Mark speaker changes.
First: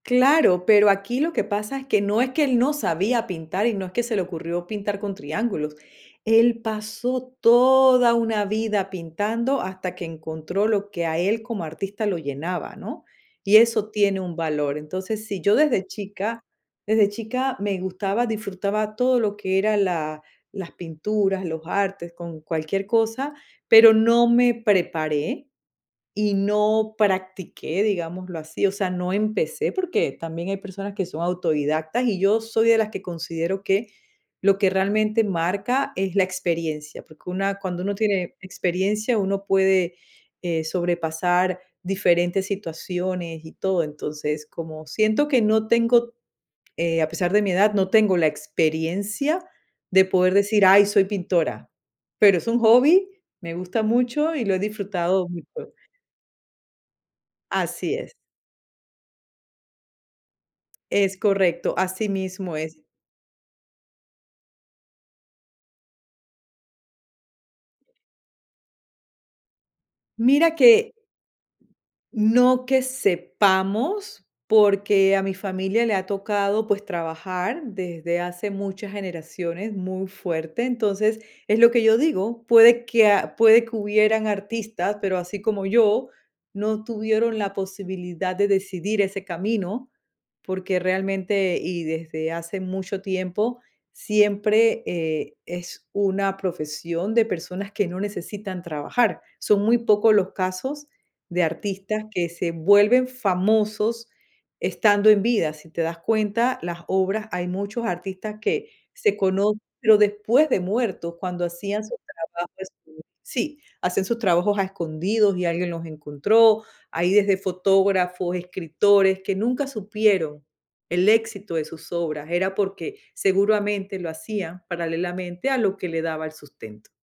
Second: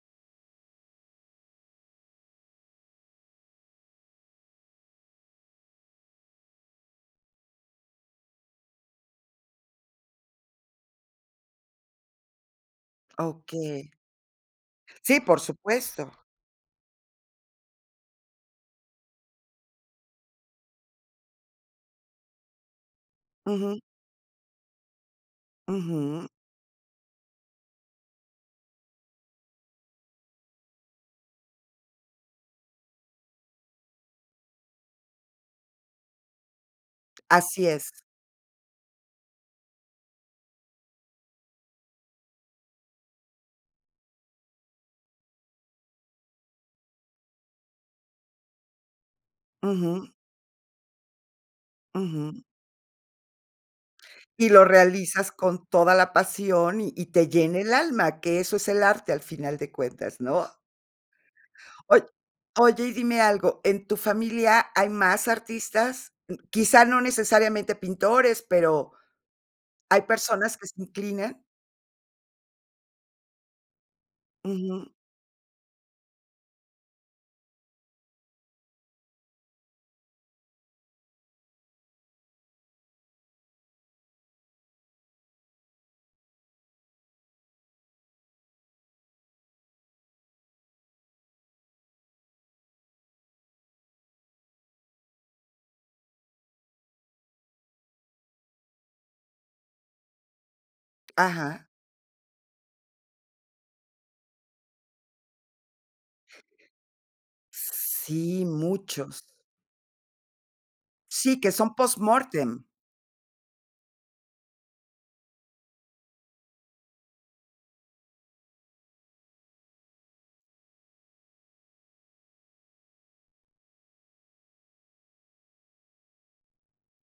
Speaker 1: Claro, pero aquí lo que pasa es que no es que él no sabía pintar, y no es que se le ocurrió pintar con triángulos, él pasó toda una vida pintando hasta que encontró lo que a él como artista lo llenaba, ¿no? Y eso
Speaker 2: Okey.
Speaker 1: tiene un valor.
Speaker 2: Sí,
Speaker 1: Entonces, si
Speaker 2: por
Speaker 1: yo desde
Speaker 2: supuesto.
Speaker 1: chica desde chica me gustaba, disfrutaba todo lo que era la las pinturas, los artes, con cualquier cosa,
Speaker 2: Ujú.
Speaker 1: pero no me preparé
Speaker 2: Ujú.
Speaker 1: y no practiqué, digámoslo así. O sea, no empecé porque también hay personas que son autodidactas, y yo soy de las que considero que lo que realmente marca es la experiencia. Porque una
Speaker 2: Así
Speaker 1: cuando
Speaker 2: es.
Speaker 1: uno tiene experiencia, uno puede, eh, sobrepasar diferentes situaciones y todo. Entonces, como siento que no tengo eh, a pesar de mi edad, no tengo la experiencia de
Speaker 2: Ujú.
Speaker 1: poder decir: "Ay, soy pintora", pero
Speaker 2: Ujú.
Speaker 1: es un hobby, me gusta mucho y
Speaker 2: Y
Speaker 1: lo he
Speaker 2: lo
Speaker 1: disfrutado
Speaker 2: realizas con
Speaker 1: mucho.
Speaker 2: toda la pasión, y y te llena el
Speaker 1: Así es.
Speaker 2: alma, que eso es el arte, al final de cuentas, ¿no?
Speaker 1: Es correcto,
Speaker 2: Oy
Speaker 1: así mismo es.
Speaker 2: oye, y dime algo, ¿en tu familia hay más artistas? Quizá, no necesariamente pintores pero, ¿hay
Speaker 1: Mira
Speaker 2: personas que se
Speaker 1: que
Speaker 2: inclinan?
Speaker 1: no que sepamos,
Speaker 2: Ujú.
Speaker 1: porque a mi familia le ha tocado, pues, trabajar desde hace muchas generaciones muy fuerte. Entonces, es lo que yo digo, puede que a puede que hubieran artistas, pero así como yo, no tuvieron la posibilidad de decidir ese camino, porque realmente y desde hace mucho tiempo, siempre, eh, es una profesión de personas que no necesitan trabajar. Son muy pocos los casos de
Speaker 2: Ajá.
Speaker 1: artistas que se vuelven famosos estando en vida. Si te das cuenta, las obras hay
Speaker 2: S
Speaker 1: muchos
Speaker 2: s
Speaker 1: artistas
Speaker 2: sí,
Speaker 1: que se
Speaker 2: muchos.
Speaker 1: cono pero después de muerto,
Speaker 2: Sí,
Speaker 1: cuando
Speaker 2: que son
Speaker 1: hacían sus
Speaker 2: post
Speaker 1: trabajos
Speaker 2: mortem.
Speaker 1: esco Sí, hacen sus trabajos a escondidos y alguien los encontró. Hay desde fotógrafos, escritores que nunca supieron el éxito de sus obras. Era porque seguramente lo hacían paralelamente a lo que le daba el sustento.